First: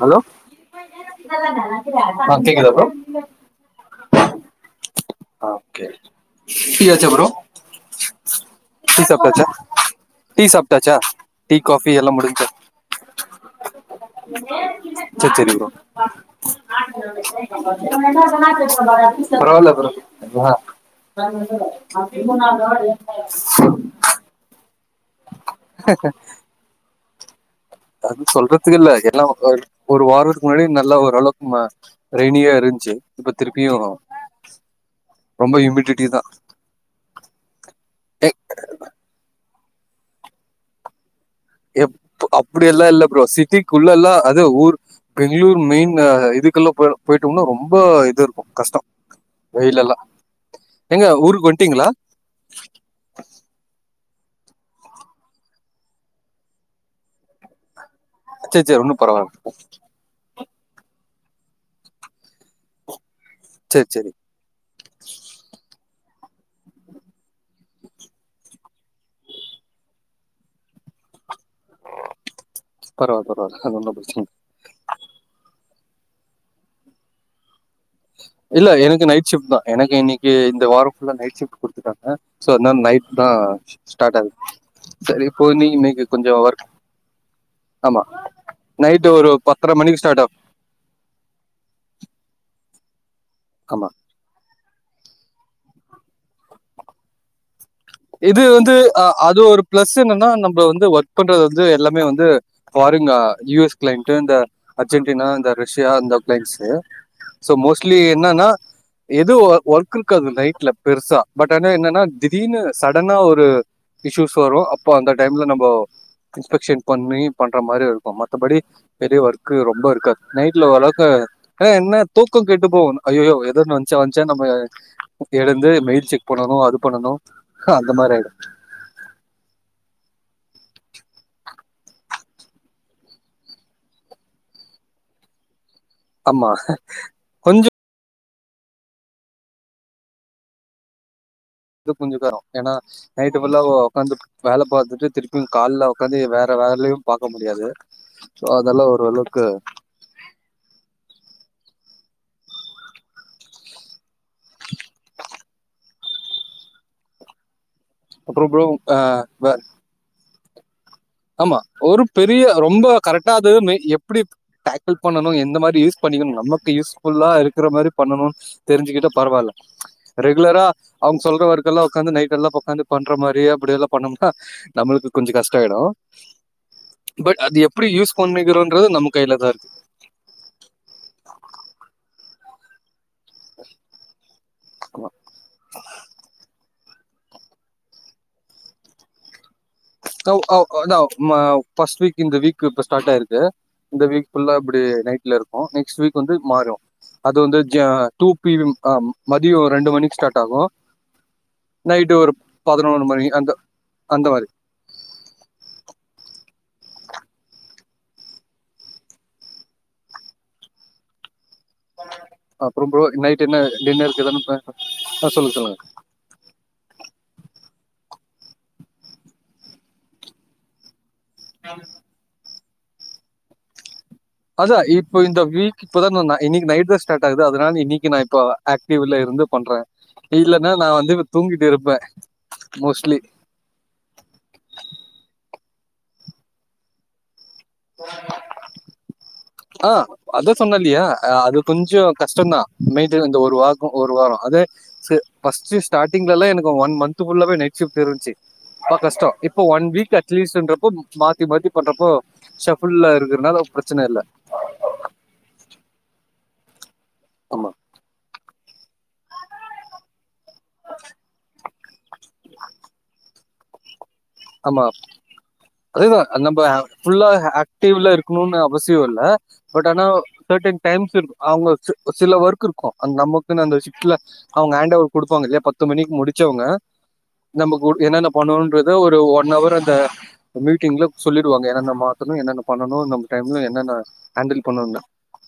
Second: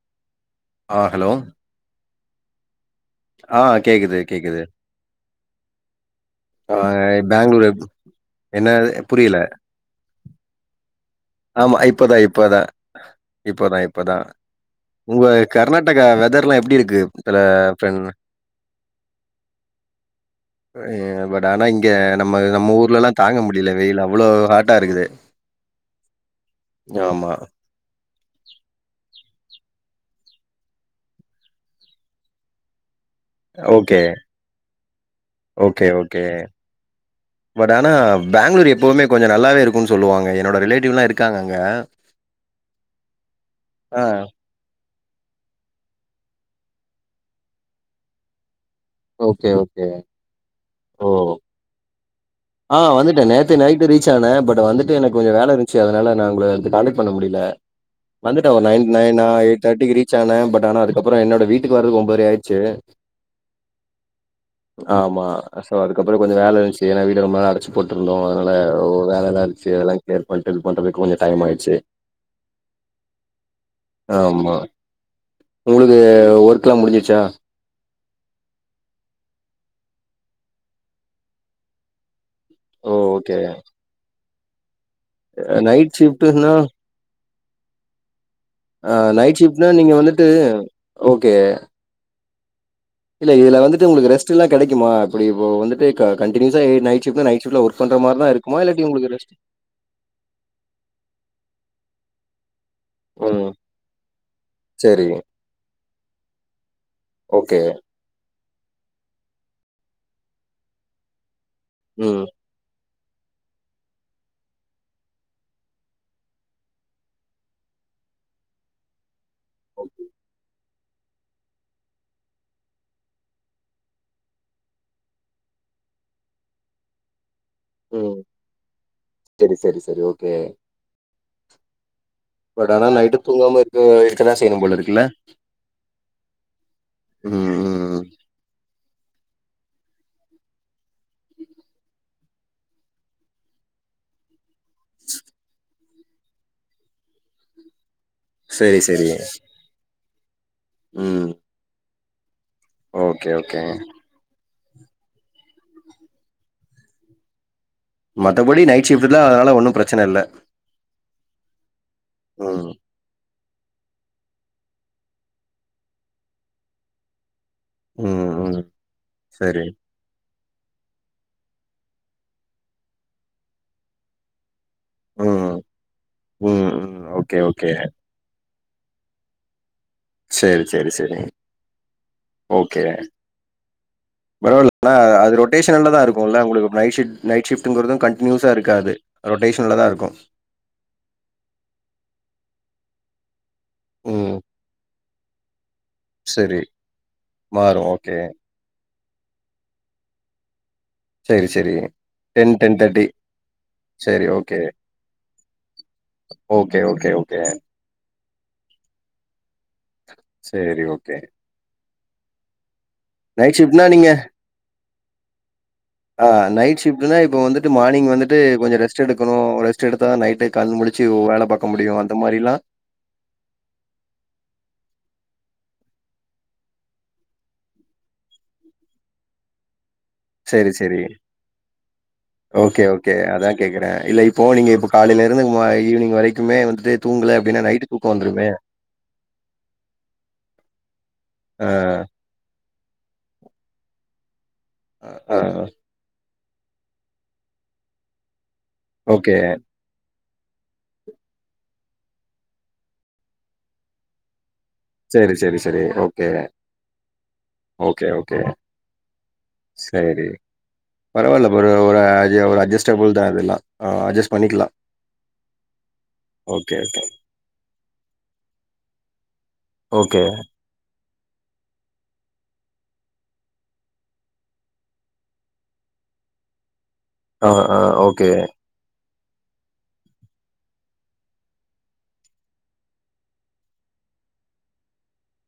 Hello ஆ hello கேக்குதா bro ஆ கேக்குது கேக்குது ஆ கே ஆ டீ ஆச்சா ப்ரோ பெங்களூரு என்ன டீ புரியல சாப்டாச்சா டீ சாப்டாச்சா டீ ஆமா காஃபி எல்லாம் இப்பதா முடிஞ்சு இப்பதா இப்பதா இப்பதா உங்க சேர் சேரி ப்ரோ கர்நாடகா வெதர்லா எப்டி இருக்கு தல ஃப்ரண்ட் பரவால்ல ப்ரோ ஆ அ பட் ஆனா இங்க நம்ம நம்ம ஊர்ல எல்லா தாங்க முடில வெயில் அவ்ளோ ஹாட்டா இருக்குது ஆமா அது சொல்றதுக்கில்ல எல்லொ ஒரு ஒரு வாரத்துக்கு முன்னாடி நல்ல ஓரளவுக்கு ம ரெய்னியா இருந்ச்சு இப்ப திருப்பியு ஓகே ரொம்ப ஓகே ஹியூமிடிட்டி தா ஓகே பட் ஆனா எ பேங்ளூர் எப்பவுமே கொஞ்ச நல்லாவே இருக்குன் சொல்லுவாங்க என்னோட ரிலேட்டிவ்லா இருக் எப் அப்பிடியெல்லா இல்ல ப்ரோ சிட்டிக்குள்ள ஆ எல்லா அது ஊர் பெங்களூர் மெயின் இதுக்குள்ள போ போய்ட்டம்னா ரொம்ப இது இருக்கு கஷ்டம் ஓகே ஓகே ஏங்க ஓ ஊருக்கு வன்ட்டிங்களா ஆ வந்துட்டே நேத்தே நைட்டு ரீச் ஆன பட் வந்துட்டு எனக்கு கொஞ்ச வேல இருந்துச்சு அதனால நா உங்கள காண்டாக்ட் பண்ண முடில வந்துட்ட ஒரு சேரி ந சேரி ஒன்னு நயன் பரவால்ல எய்ட் தேர்டிக்கு ரீச் ஆன பட் ஆனா அதுக்கப்புற என்னோட வீட்டுக்கு வரதுக்கு ஒம்பதரை ஆயிர்ச்சு சேரி சேரி ஆமா சோ அதுக்கப்புற கொஞ்ச வேலை இருந்ச்சு ஏனா ரொம்ப நாளா அடச்சு போட்ருந்தோ அதனால வேலைலா இருந்ச்சு அதெல்லா கிளியர் பண்ட்டு ஹெல்ப் பண்றதுக்கு கொஞ்ச டைம் ஆயிடுச்சு பரவால்ல பரவால்ல அது ஒன்னு பிரச்சன ஆமா உங்குளுது ஒர்க் எல்லா முடிஞ்சிருச்சா இல்ல எனக்கு நைட் ஷிஃப்ட் தா எனக்கு இன்னைக்கு இந்த வார ஃபுல்லா நைட் ஷிஃப்ட் குடுத்துட்டாங்க சோ அதனால ஓ நைட் தா ஓகே ஸ்டார்ட் ஆகுது சரி இப்போ நீ நைட் இன்னைக்கு கொஞ்சோ ஷிஃப்ட்டுனா ஒர்க் ஆமா ஆ ஒரு நைட் ஷிஃப்ட்னா பத்தர நீங்க மணிக்கு ஸ்டார்ட் வந்துட்டு ஆகு ஓகே இல்ல இதுல ஆமா வந்துட்டு உங்களுக்கு ரெஸ்ட் எல்ல கடைக்குமா இப்படி இப்ப வந்துட்டு கண்டின்யூஸ்ஸா நைட் சிஃப்ட்னா நைட்சிஃப்ட்னா ஒர்க் பண்ற மாரிதா இது இருக்குமா வந்து இல்லாட்டி ஆ உங்களுக்கு ரெஸ்ட் அது ஒரு ப்ளஸ் என்னன்னா நம்ப வந்து ஒர்க் பண்றது வந்து எல்லாமே வந்து ஃபாரின்ங்க ம் யு எஸ் க்ளைண்ட்டு இந்த சரி அர்ஜென்டினா இந்த ரஷ்யா இந்த க்ளைண்ட்ஸு சோ ஓகே மோஸ்ட்லி என்னன்னா எது ஒ ஒர் ஒர்க் இருக்காது நைட்ல பெருசா பட் ஆனா என்னன்னா ம் திடீர்னு ஸடனா ஒரு இஷ்யூஸ் வரூ அப்போ அந்த டைம்ல நம்போ இன்ஸ்பெக்ஷன் பண்ணி பண்ற மாரி இருக்கூ மத்தபடி பெரிய ஒர்க்கு ரொம்ப இருக்காது நைட்ல ஓரளவுக்கு ஆனா என்ன தூக்கோ கெட்டு போகு அய்யோ எதான்னு வந்ச்சா வந்ச்சா நம்ம எழுந்து மெயில் செக் பண்ணணு அது பண்ணணு ம் செரி செரி செரி ஓகே பட் ஆனா நைட்டு தூங்காம இருக்க இருக்கதா செய்யணு போலருக்குல்ல ஆமா கொஞ்சோ ஏதோ கொஞ்சக்காலோ ஏன்னா நைட்டு ஃபுல்லா ஒக்காந்து வேல பாத்துட்டு திருப்பியு கால்ல ஒக்காந்து வேற வேலயு பாக்க முடியாது சோ செரி அதெல்லா செரி ஓரளவுக்கு ம் ஓகே ஓகே அப்றோ மத்தபடி ப்ரோ நைட் ஆ ஷிஃப்ட் தா அதனால ஒன்னு பிரச்சன இல்ல ஆமா ஒரு பெரிய ம் ரொம்ப கரெக்ட் டா அது வந்து மெ எப்டி டாக்கிள் பண்ணணு எந்த மாரி யூஸ் பண்ணிக்கனு நமக்கு யூஸ் ஃபுல்லாரு க்குற மாரி பண்ணணு ம் ம் தெரிஞ்சுக்கிட்டா பரவால்ல சரி ரெகு ரெகுலரா அவுங்க சொல்ற ஒர்க்கெல்லா ஒக்காந்து நைட்டெல்லா ஒக்காந்து பண்ற மாரி அப்டியெல்லா பண்ணோ னா நம்மளுக்கு கொஞ்சோ ம் கஷ்டோ ஆயிடூ ம் ம் ஓகே பட் அத ஓகே எப்டி யூஸ் பண் ணிக்கிறோன்றது நம்ம கைல தா இருக்கு செரி செரி செரி ஓகே பரவால்ல அது ரொட்டேஷன்ல தா இருக்குல்ல உங்களுக்கு நைட் ஷிஃப்ட் நைட் ஷிஃப்ட்டுங்கிறதூ கன்டினியூஸ்ஸா இருக்காது ரொட்டேஷ் கோ கா ஆ அதா ம ஃ பர்ஸ்ட் வீக் இந்த வீக் இப்ப ஸ்டார்ட் ஆயிருக்கு இந்த வீக் ம் ஃபுல்லா இப்டி நைட்ல இருக்கு நைட் நெக்ஸ்ட் வீக் வந்து செரி மாறூ அது வந்து மாறும் ஆ ஓகே டூ பீ எம் மதியோ ஒரு ரெண்டு மணிக்கு ஸ்டார்ட் ஆகு செரி செரி டென் டென் தேர்ட்டி பதினொன்று மணி அந்த செரி அந்த மாதிரி ஓகே ஓகே ஓகே ஓகே செரி ஓகே ரொம்ப‌ நைட் என்ன ஷிஃப்ட்னா நீங்க டின்னருக்கு எதான்னு ப ஆ சொல்லுங்க சொல்லுங்க ஆ நைட் ஷிஃப்ட்னா இப்ப வந்துட்டு மார்னிங் வந்துட்டு கொஞ்சோ ரெஸ்ட் எடுக்கனு ரெஸ்ட் எடுத்தா தா நைட்டு கண்ணு முழி ச்சு வேல பாக்க முடியு அந்த மாரி லா அதா இப்போ இந்த வீக் இப்ப தா நா இன்னைக்கு நைட் தா ஸ்டார்ட் ஆகுது அதனால இன்னைக்கு நா இப்ப ஆக்டிவ்ல வந்து பண்றே இல்லன்னா சரி, நா சரி. வந்து இப்ப தூங்கிட்டு இருப்பே ஓகே ஓகே அதா கேக்குறே இல்ல இப்போ நீங்க இப்ப காலைல இருந்து ஈவ்னிங் வரைக்குமே வந்துட்டு தூங்கல அப்டின்னா நைட்டு் தூக்க வந்துருமே ஆ அதா சொன்னேஇல்லையா அது ஆ, கொஞ்சோ கஷ்டோதா மெயின்டேன் இந்த ஒரு வாக் ஒரு வாரோ அதே அ, ஆ. ஃபர்ஸ்ட்டு ஸ்டார்டிங்லலா எனக்கு ஒன் மந்த் குள்ளவே நைட் ஷிஃப்ட் இருந்துச்சு ரொம்ப கஷ்டோ ஓகே. இப்போ ஒன் வீக் சீஸ்ஸுன்றப்ப மாத்தி மாத்தி பண்றப்போ ஷஃபுல்லா இருக்கறனால பிரச்சன இல்ல செரி செரி செரி ஓகே ஆமா ஓகே ஓகே செரி பரவால்ல ப்ரோ ஒரு அஜி அஜெஸ்டபுள் தா இதெல்லா அஜெஸ் ஆமா அதேதா நம்ப ஓகே, ஓகே. ஃபுல்லா ஆக்டிவ்ல இருக்கணுனு அவசி யோ இல்ல பட் ஆனா ஓகே. ஸட்டன் டைம்ஸ் இரு அவுங்க சில ஒர்க் இருக்கு அந்த நமக்குன்னு அந்த ஷிஃப்ட்ல அவுங்க ஹாண்ட்ஓவர் குடுப்பாங்க இல்லையா பத்து மணிக்கு முடிச்சவங்க ஆ, ஆ. நமக்கு ஒ என்னென்ன ஓகே. பண்ணணுன்றது ஒரு ஒன் அவர் அந்த எ மீட்டிங்ல சொல்லிருவாங்க என்ன மாத்தணு என்னென்ன பண்ணனு நம்ம டைம்ல என்னென்ன ஹேண்டில் பண்ணணுனு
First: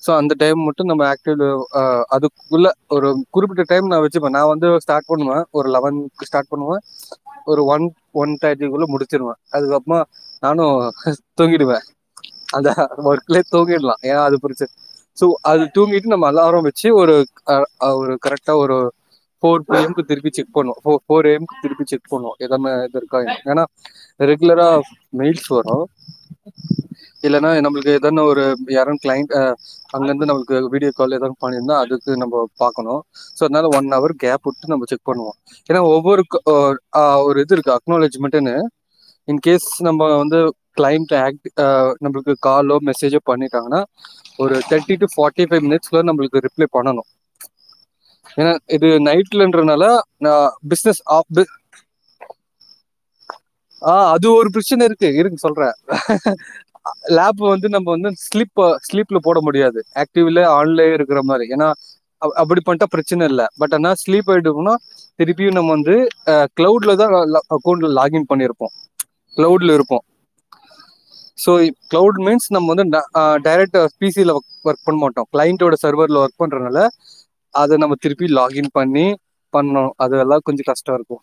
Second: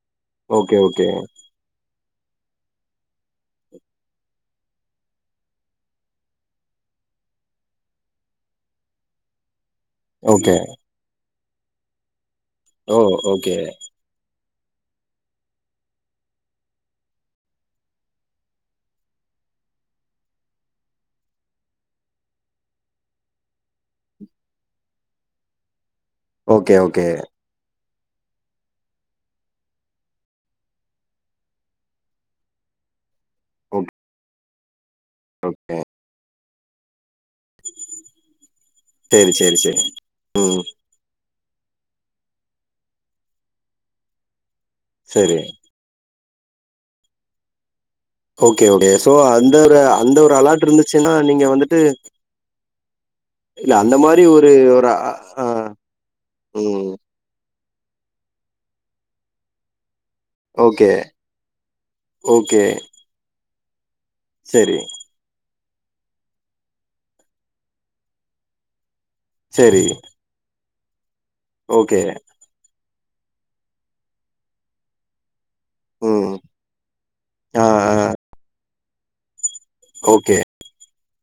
சோ அந்த டைம் ஓகே, மட்டு நம்ம ஓகே. ஆக்டிவ்ல ஆ அதுக்குள்ள ஒரு குறிப்பிட்ட டைம் நா வச்சுப்பே நா வந்து ஸ்டார்ட் பண்ணுவே ஒரு லவென்க்கு ஸ்டார்ட் பண்ணுவே ஒரு ஒன் ஒன் தேர்ட்டிக்குள்ள முடிச்சுருவே அதுக்கப்ற ஓகே. நானு தூங்கிடுவே அதா ஓ! ஒர்க்லே ஓகே. தூங்கிட்லா ஏனா அது புடிச்சு சோ அது தூங்கிட்டு நம்ம அலாரம் வெச்சு ஒரு அ அ ஒரு கரெக்டா ஒரு ஃபோர் எ எம் க்கு திருப்பி செக் பண்ணுவோ‌‌‌ ஃபோ ஃபோர் எ எம் க்கு திருப்பி செக் பண்ணுவோ எல்லாமே கரெக் ஏனா ரெகுலரா மீல்ஸ் வரு ஓகே ஓகே தென் ஒரு யாரு கிளைண்ட் அ அங்கருந்து நம்மளுக்கு வீடியோ கால் எதாவ்து பண்ணிருந்தா அதுக்கு நம்ப பாக்கணு சோ அதனால ஓ ஒன் அவர் கேப் விட்டு நம்ப செக் பண்ணுவோ ஓகே ஏனா ஒவ்வொருக்கு ஓ அ ஒரு இது இருக்கு அக்னாலேஜ்மென்ட்னு சேரி இன் சேரி கேஸ் சேரி நம்ப வந்து ம் கிளைன்ட் ஆக் அ நம்பளுக்கு காலோ மெசேஜோ பண்ணிட்டாங்கனா ஒரு தெர்ட்டி டூ சரி ஃபாட்டி ஃபைவ் மினிட்ஸ்ல நம்பளுக் கு ரிப்ளே பண்ணணு ஏனா ஓகே இது ஓகே சோ அந்த ஒரு நைட்லன்றனால அந்த நா ஒரு அலாட் பிஸ்னஸ் இருந்துச்சுன்னா ஆஃப் நீங்க வித் வந்துட்டு இல்ல ஆ அந்த மாரி அது ஒரு பிரச்சன அ இருக்கு இருக்கு ஆ சொல்றே ம் லேப் இப்ப வந்து நம்ப வந்து ஸ்லிப்பு ஸ்லீப்ல போட முடியாது ஆக் டிவிலே ஆன்லே ஓகே இருக்குற மாரி ஏனா அப் அப்டி ஓகே பண்ட்டா பிரச்சன இல்ல பட் ஆனா கிலீப் ஆயிட்டோமுனா சரி திருப்பியு நம்ம வந்து அ கிளவ்ட்ல தா எல்லா அக்கௌண்ட்டு லாகின் பண்ணிருப்போ கிளவ்ட்ல சரி இருக்கு ஸோ இப் ஓகே கிளவ்டு மீன்ஸ் நம்ம வந்து டா ஆ டேரெக்ட்டா பீ சி ல ஒக் ஒர்க் பண்ண மாட்டோ கிளைண்ட்டோட சர்வர்ல ம் ஒர்க் பண்றனால ஆ அத நம்ம ஆ திருப்பி லாகின் பண்ணி பண்ணோ அதெல்லா கொஞ்ச ட்ரஸ்ட்டா இருக்கு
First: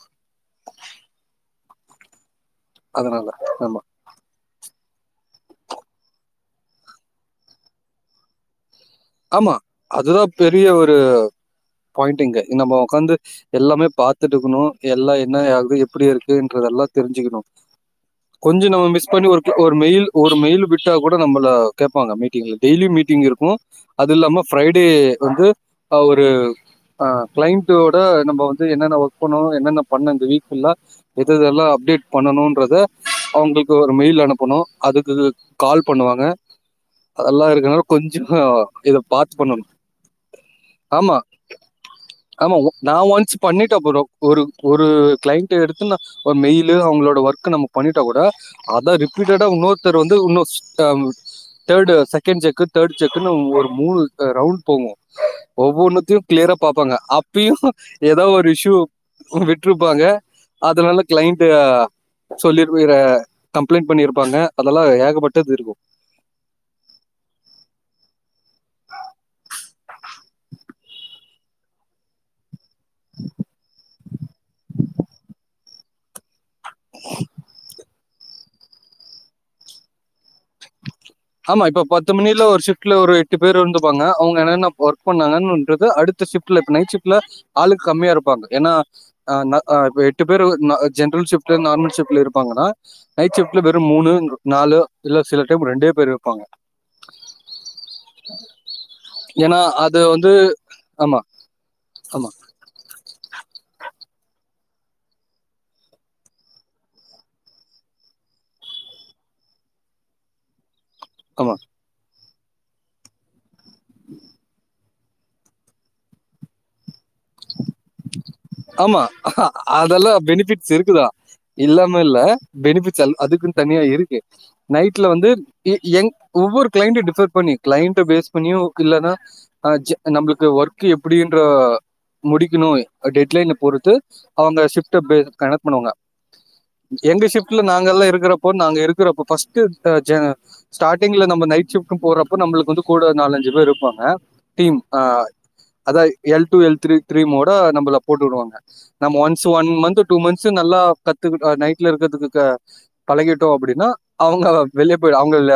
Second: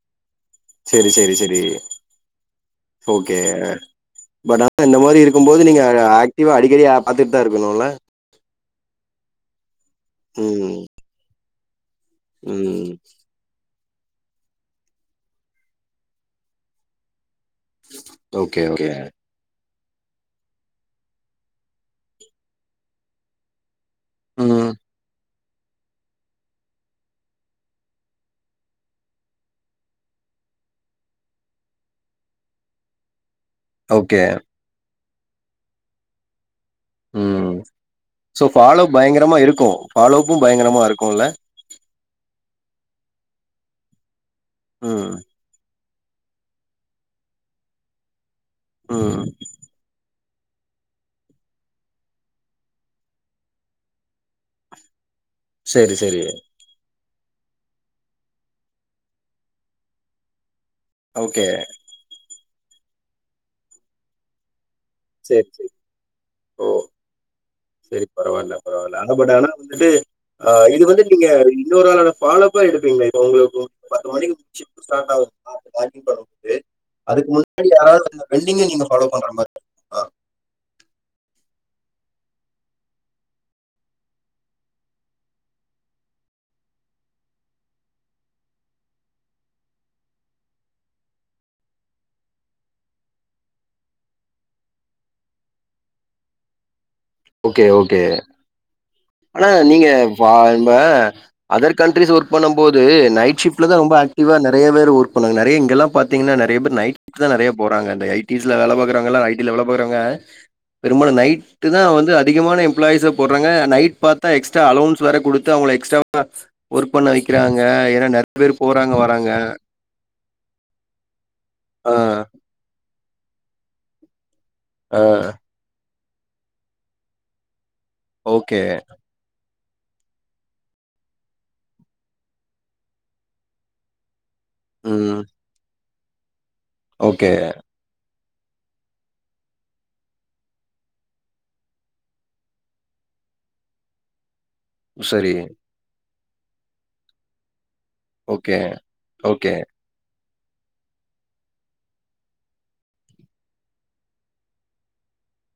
சேரி சேரி சேரி அதனால ஓகே ஆமா பட் ஆ னா இந்த மாரி இருக்கும் போது நீங்க ஆக்டிவா அடிக்கடி அ பாத்துட்டு தா இருக்கணுல ஆமா அதுதா பெரிய ம் ஒரு பாயிண்ட்டிங்கு நம்ப ம் ஒக்காந்து எல்லாமே பாத்துட்டு இருக்கணு எல்லா என்னயாகுது எப்டி இருக்குன்றதெல்லா தெரிஞ்சுக்கணு ஓகே கொஞ்ச நம்ம ஓகே மிஸ் பண்ணி ஒரு ஒரு மெயில் ஒரு மெயில் விட்டா கூட நம்மள கேப்பாங்க மீட்டிங்ல டெய்லி மீட்டிங் இருக்கு அது இல்லாம ம் ஃப்ரைடே வந்து ஆ ஒரு ஆ கிளைண்ட்டோட நம்ப வந்து என்னென்ன ஒர்க் பண்ணோ என்னென்ன பண்ணோ இந்த வீக் ஃபுல்லா எது எது எல்லா அப்டேட் பண்ணணும்ன்றத அவுங்குளுக்கு ஒரு ஓகே மெயில் அனுப்பணு அதுக்கு கால் பண்ணுவாங்க அதெல்லா ம் இருக்கனால கொஞ்சோ ஆ சோ ஃபாலோ இத பாத்து பயங்கரமா பண்ணணு இருக்கும் ஃபாலோப்பும் பயங்கரமா ஆமா இருக்கும்ல ஆமாங்க நா ஒன்ஸ் பண்ணிட்டாப் புரோ ஒரு ஒரு ம் கிளைண்ட்டு எடுத் துனா ஒரு மெய்லு அவுங்களோட ஒர்க்க நம்ம பண்ணிட்டா கூட அத ம் ரிப்பீட்டடா உன்னொருத்தர் வந்து உன்னொ தம் தேர்டு சகெண்ட் செக்கு தேர்ட் செக்குன்னு ஒரு மூணு அ ரவுண்ட் போவோ சரி சரி ஒவ்வொன்னத்தையு கிளியரா பாப்பாங்க அப் ப்பயு சோ எதோ ஒரு இஷ்யூ ஒன்னு விட்ருப்பாங்க அதனால ஓகே கிளைண்ட்டு ஆ சொல்லிருப்பிற கம்ப்ளைண்ட் பண்ணிருப்பாங்க அதெல்லா சரி ஏகப்பட்டது சரி இருக்கு சேரி பரவால்ல பரவால்ல ஆனா பட் ஆனா வந்துட்டு ஆ இது வந்து நீங்க இன்னொரு ஆளோட ஃபாலோ இப்ப எடுப்பீங்ளா இப்போ உங்களுக்கு பத்து மணிக்கு ஷிஃப்ட்டு ஸடார்ட் ஆகுதுனா அத லாகின் பண்ணுவோ து அதுக்கு முன்னாடி யாராவ்து வந்தா வெல்லிங்கா நீங்க ஃபாலோ பண்ற மாரி இருக்குங்ளா ஆமா இப்ப பத்து மணில ஒரு ஷிஃப்ட்ல ஒரு எட்டு பேரு இருந்துக்வாங்க அவுங்க என்னென்ன ஒர்க் பண்ணாங்கன்றது அடுத்து ஷிஃப்ட்ல இப்ப நைட் ஷிஃப்ட்ல ஆளுக் கம்மியா இருப்பாங்க ஏனா அ நா ஆ இப்ப எட்டு பேருல நா ஜென்ட்ரல் ஷிஃப்ட்ல நார்மல் ஷிஃப்ட்ல இருப்பாங்கனா நைட் ஷிஃப்ட்ல வெரு மூணுங் நாலு இல்ல சிலட் ரெண்டே பேர் இருப்பாங்க ஓகே ஓகே ஆனா ஏன்னா, நீங்க அது வந்து வால்ப இந்த ஆமா, அதற் கண்ட்ரிஸ் ஆமா, ஒர்க் பண்ணும் போது நைட் ஷிப்டில தான் ரொம்ப ஆக்டிவா நெறைய பேர் ஒர்க் பன்னாது நெரையா இங்கல்லா பாத்தீங்கனா நிறையா பேர் நைட்ல நெறைய போராங்க இந்த ஐடீஸ்ல வேல பாக்குரவங்கலா ஐடீ ல சொல்ல போறங்க பெரும்பாலும் ஆமா. நைட்டு தான் வந்து அதிகமான எம்ப்ளாய்ஸ்ச போடுறாங்க நைட் பாத்தா எக்ஸ்ட்ரா அலவுன்ஸ் வேர குடுத்து அவுங்கள எக்ஸ்ட்ராவா ஒர்க் பண்ண வெக்கிறாங்க ஏ ஏன்னா நெறையா பேர் போறாங்க வராங்க பெனிபிட்ஸ் இருக்குதா ஆ இல்லாம இல்ல பெனிபிட்ஸ் அல் அதுக்குன் தனியா இருக்கு ஆ நைட்ல வந்து ஏ எங் ஒவ்வொரு கிளைண்ட டிபர் பண்ணி கிளைண்ட்ட பேஸ் பண்ணியு ஓகே இல்லனா ஆ ஜெ நம்ளுக்கு ஒர்க்கு எப்டின்ற முடிக் முடிக்கணு டெட்லைன் அ பொறுத்து அவுங்க ஷிப்ட ம் பேஸ் கனக்கு பண்ணுவாங்க எங்க ஓகே ஷிப்ட்ல நாங்கல்லா இருக்குற இப்போ நாங்க இருக்குறப்போ பஸ்ட்டு ஸ்டார்டிங் ல நம்ம நைட் ஷிப்ட் போறப்ப நம்மளுக்கு வந்து கூட நலஞ்சு அஞ்சி பேர் இருப்பாங்க டீம் ஆ சரி அத L two L three three மோட நம்பல போட்டு விடுவாங்க ஓகே நம்ம once okay one month two month once நல்லா கத்துக்குட்டா நைட்ல இருக்குறத்துக்கு பழகிட்டோ அப்டின்னா அவுங்க வெளிய போய் அவுங்க இல்ல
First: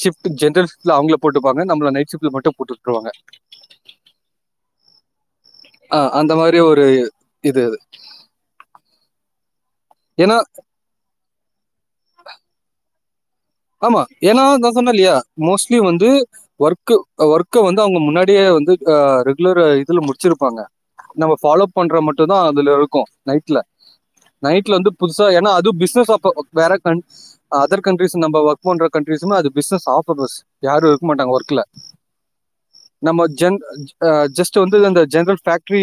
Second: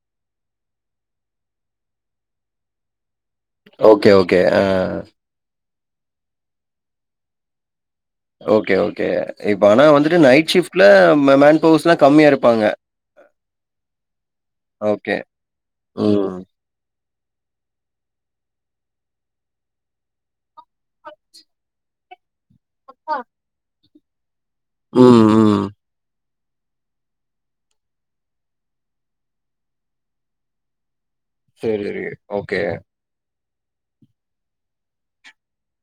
ஷிப்ட் ஜென்றல் ஷிப்ட்ல அவுங்கல போட்டுப்பாங்க நப்ல னைட் ஷிப்ட்ல மட்டும் போட்டு உட்ருவாங்க ஓகே ஓகே ஆ ஆ அந்த மாதிரி ஒரு இது அது ஓகே ஓகே இப்ப ஆனா வந்துட்டு ஏன்னா நைட் ஷிப்ட்ல மே மேன் பவர்ஸ்ல்லாம் கம்மியா இருப்பாங்க ஆமா ஏன்னா நான் சொன்னா இல்லியா ஓகே மோஸ்ட்லி வந்து ம் ஒர்க்கு ஆ ஒர்க்க வந்து அவுங்க முன்னாடியே வந்து ஆ ரெகுலர் இதுல முடிச்சிருப்பாங்க நம்ம பாலோப் பண்ற மட்டும் தான் அதுல இருக்கு நைட்ல நைட்ல வந்து புதுசா ம் ஏன்னா ம் அதும் பிஸ்னஸ் ஆப்பா வேற கண் அதர் கண்ட்ரீஸ் நம்ம ஒர்க் பண்ற கண்ட்ரீஸ்சும் அது பிஸ்னஸ் ஆபர்ஸ் பஸ் யாரு இருக்க மாட்டாங்க ஒர்க்ல சரி சரி ஓகே நம்ம ஜன் ஆ ஜஸ்டு வந்து அந்த ஜென்ரல் பேக்ட்ரி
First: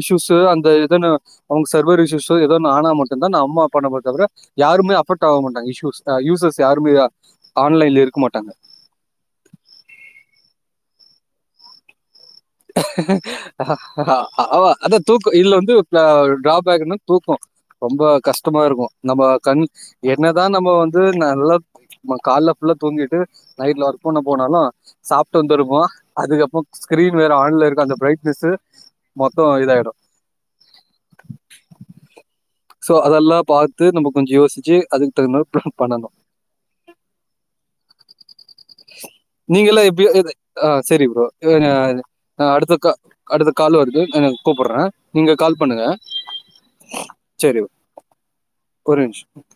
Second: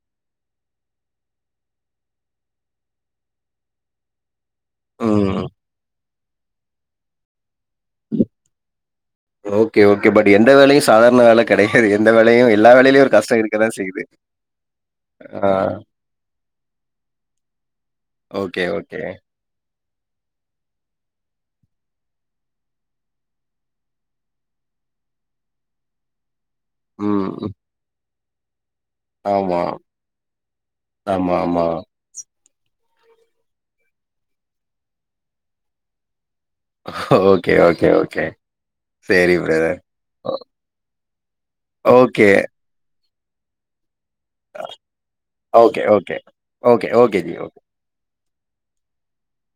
இஸ்யூஸ் அந்த இதன அவங்க சர்வர் ஷோ ஏதான ஆனா மட்டுந்தான் நான் அம்மா அப்பாட்டா பெதவிர யாருமே அபக்ட் ஆக ம் மாட்டாங்க இஷ்யுஸ் யூசர்ஸ் யாருமே ஆன்லைன்ல இருக்க மாட்டாங்க ஓகே ஓகே பட் எந்த வேலையும் சாதார்ண வேல கெடையாது எந்த வேலையு எல்லா வேலையிலு ஹ ஹா ஆமா அத தூக்கம் ஆ இதுல வந்து ட்ராபேக்னா தூக்க ரொம்ப கஸ்டமா ஓகே இருக்கும் ஓகே. நம்ம கண் என்னதான் நம்ம வந்து நல்லா நம்ம கால்ல புல்ல தூங்கிட்டு நைட்ல ஒர்க் பண்ண போனாலும் சாப்ட்டு வந்துருவோ அதுக்கபற போன் ம் வேற ஆண்ல இருக்கும் அந்த பிரைட்னஸ்சு ஆமா ஆமா ஆமா சோ அதெல்லாம் பார்த்து நம்ம கொஞ்சம் யோசிச்சு அதுக்கு தகுந்தாமாதிரி ப்லான் பண்ணனு ஓகே ஓகே ஓகே சரி பிரதர். நீங்கல்லாம் எப்டி இ ஆ சரி ப்ரோ ஓகே. அடுத்தக்க அடுத்த கால் வருது நான் கூப்புற்றேன் நீங்க கால் ஓகே பண்ணுங்க ஓகே. Okay okay G. செரி ஒரு நிமிஷம்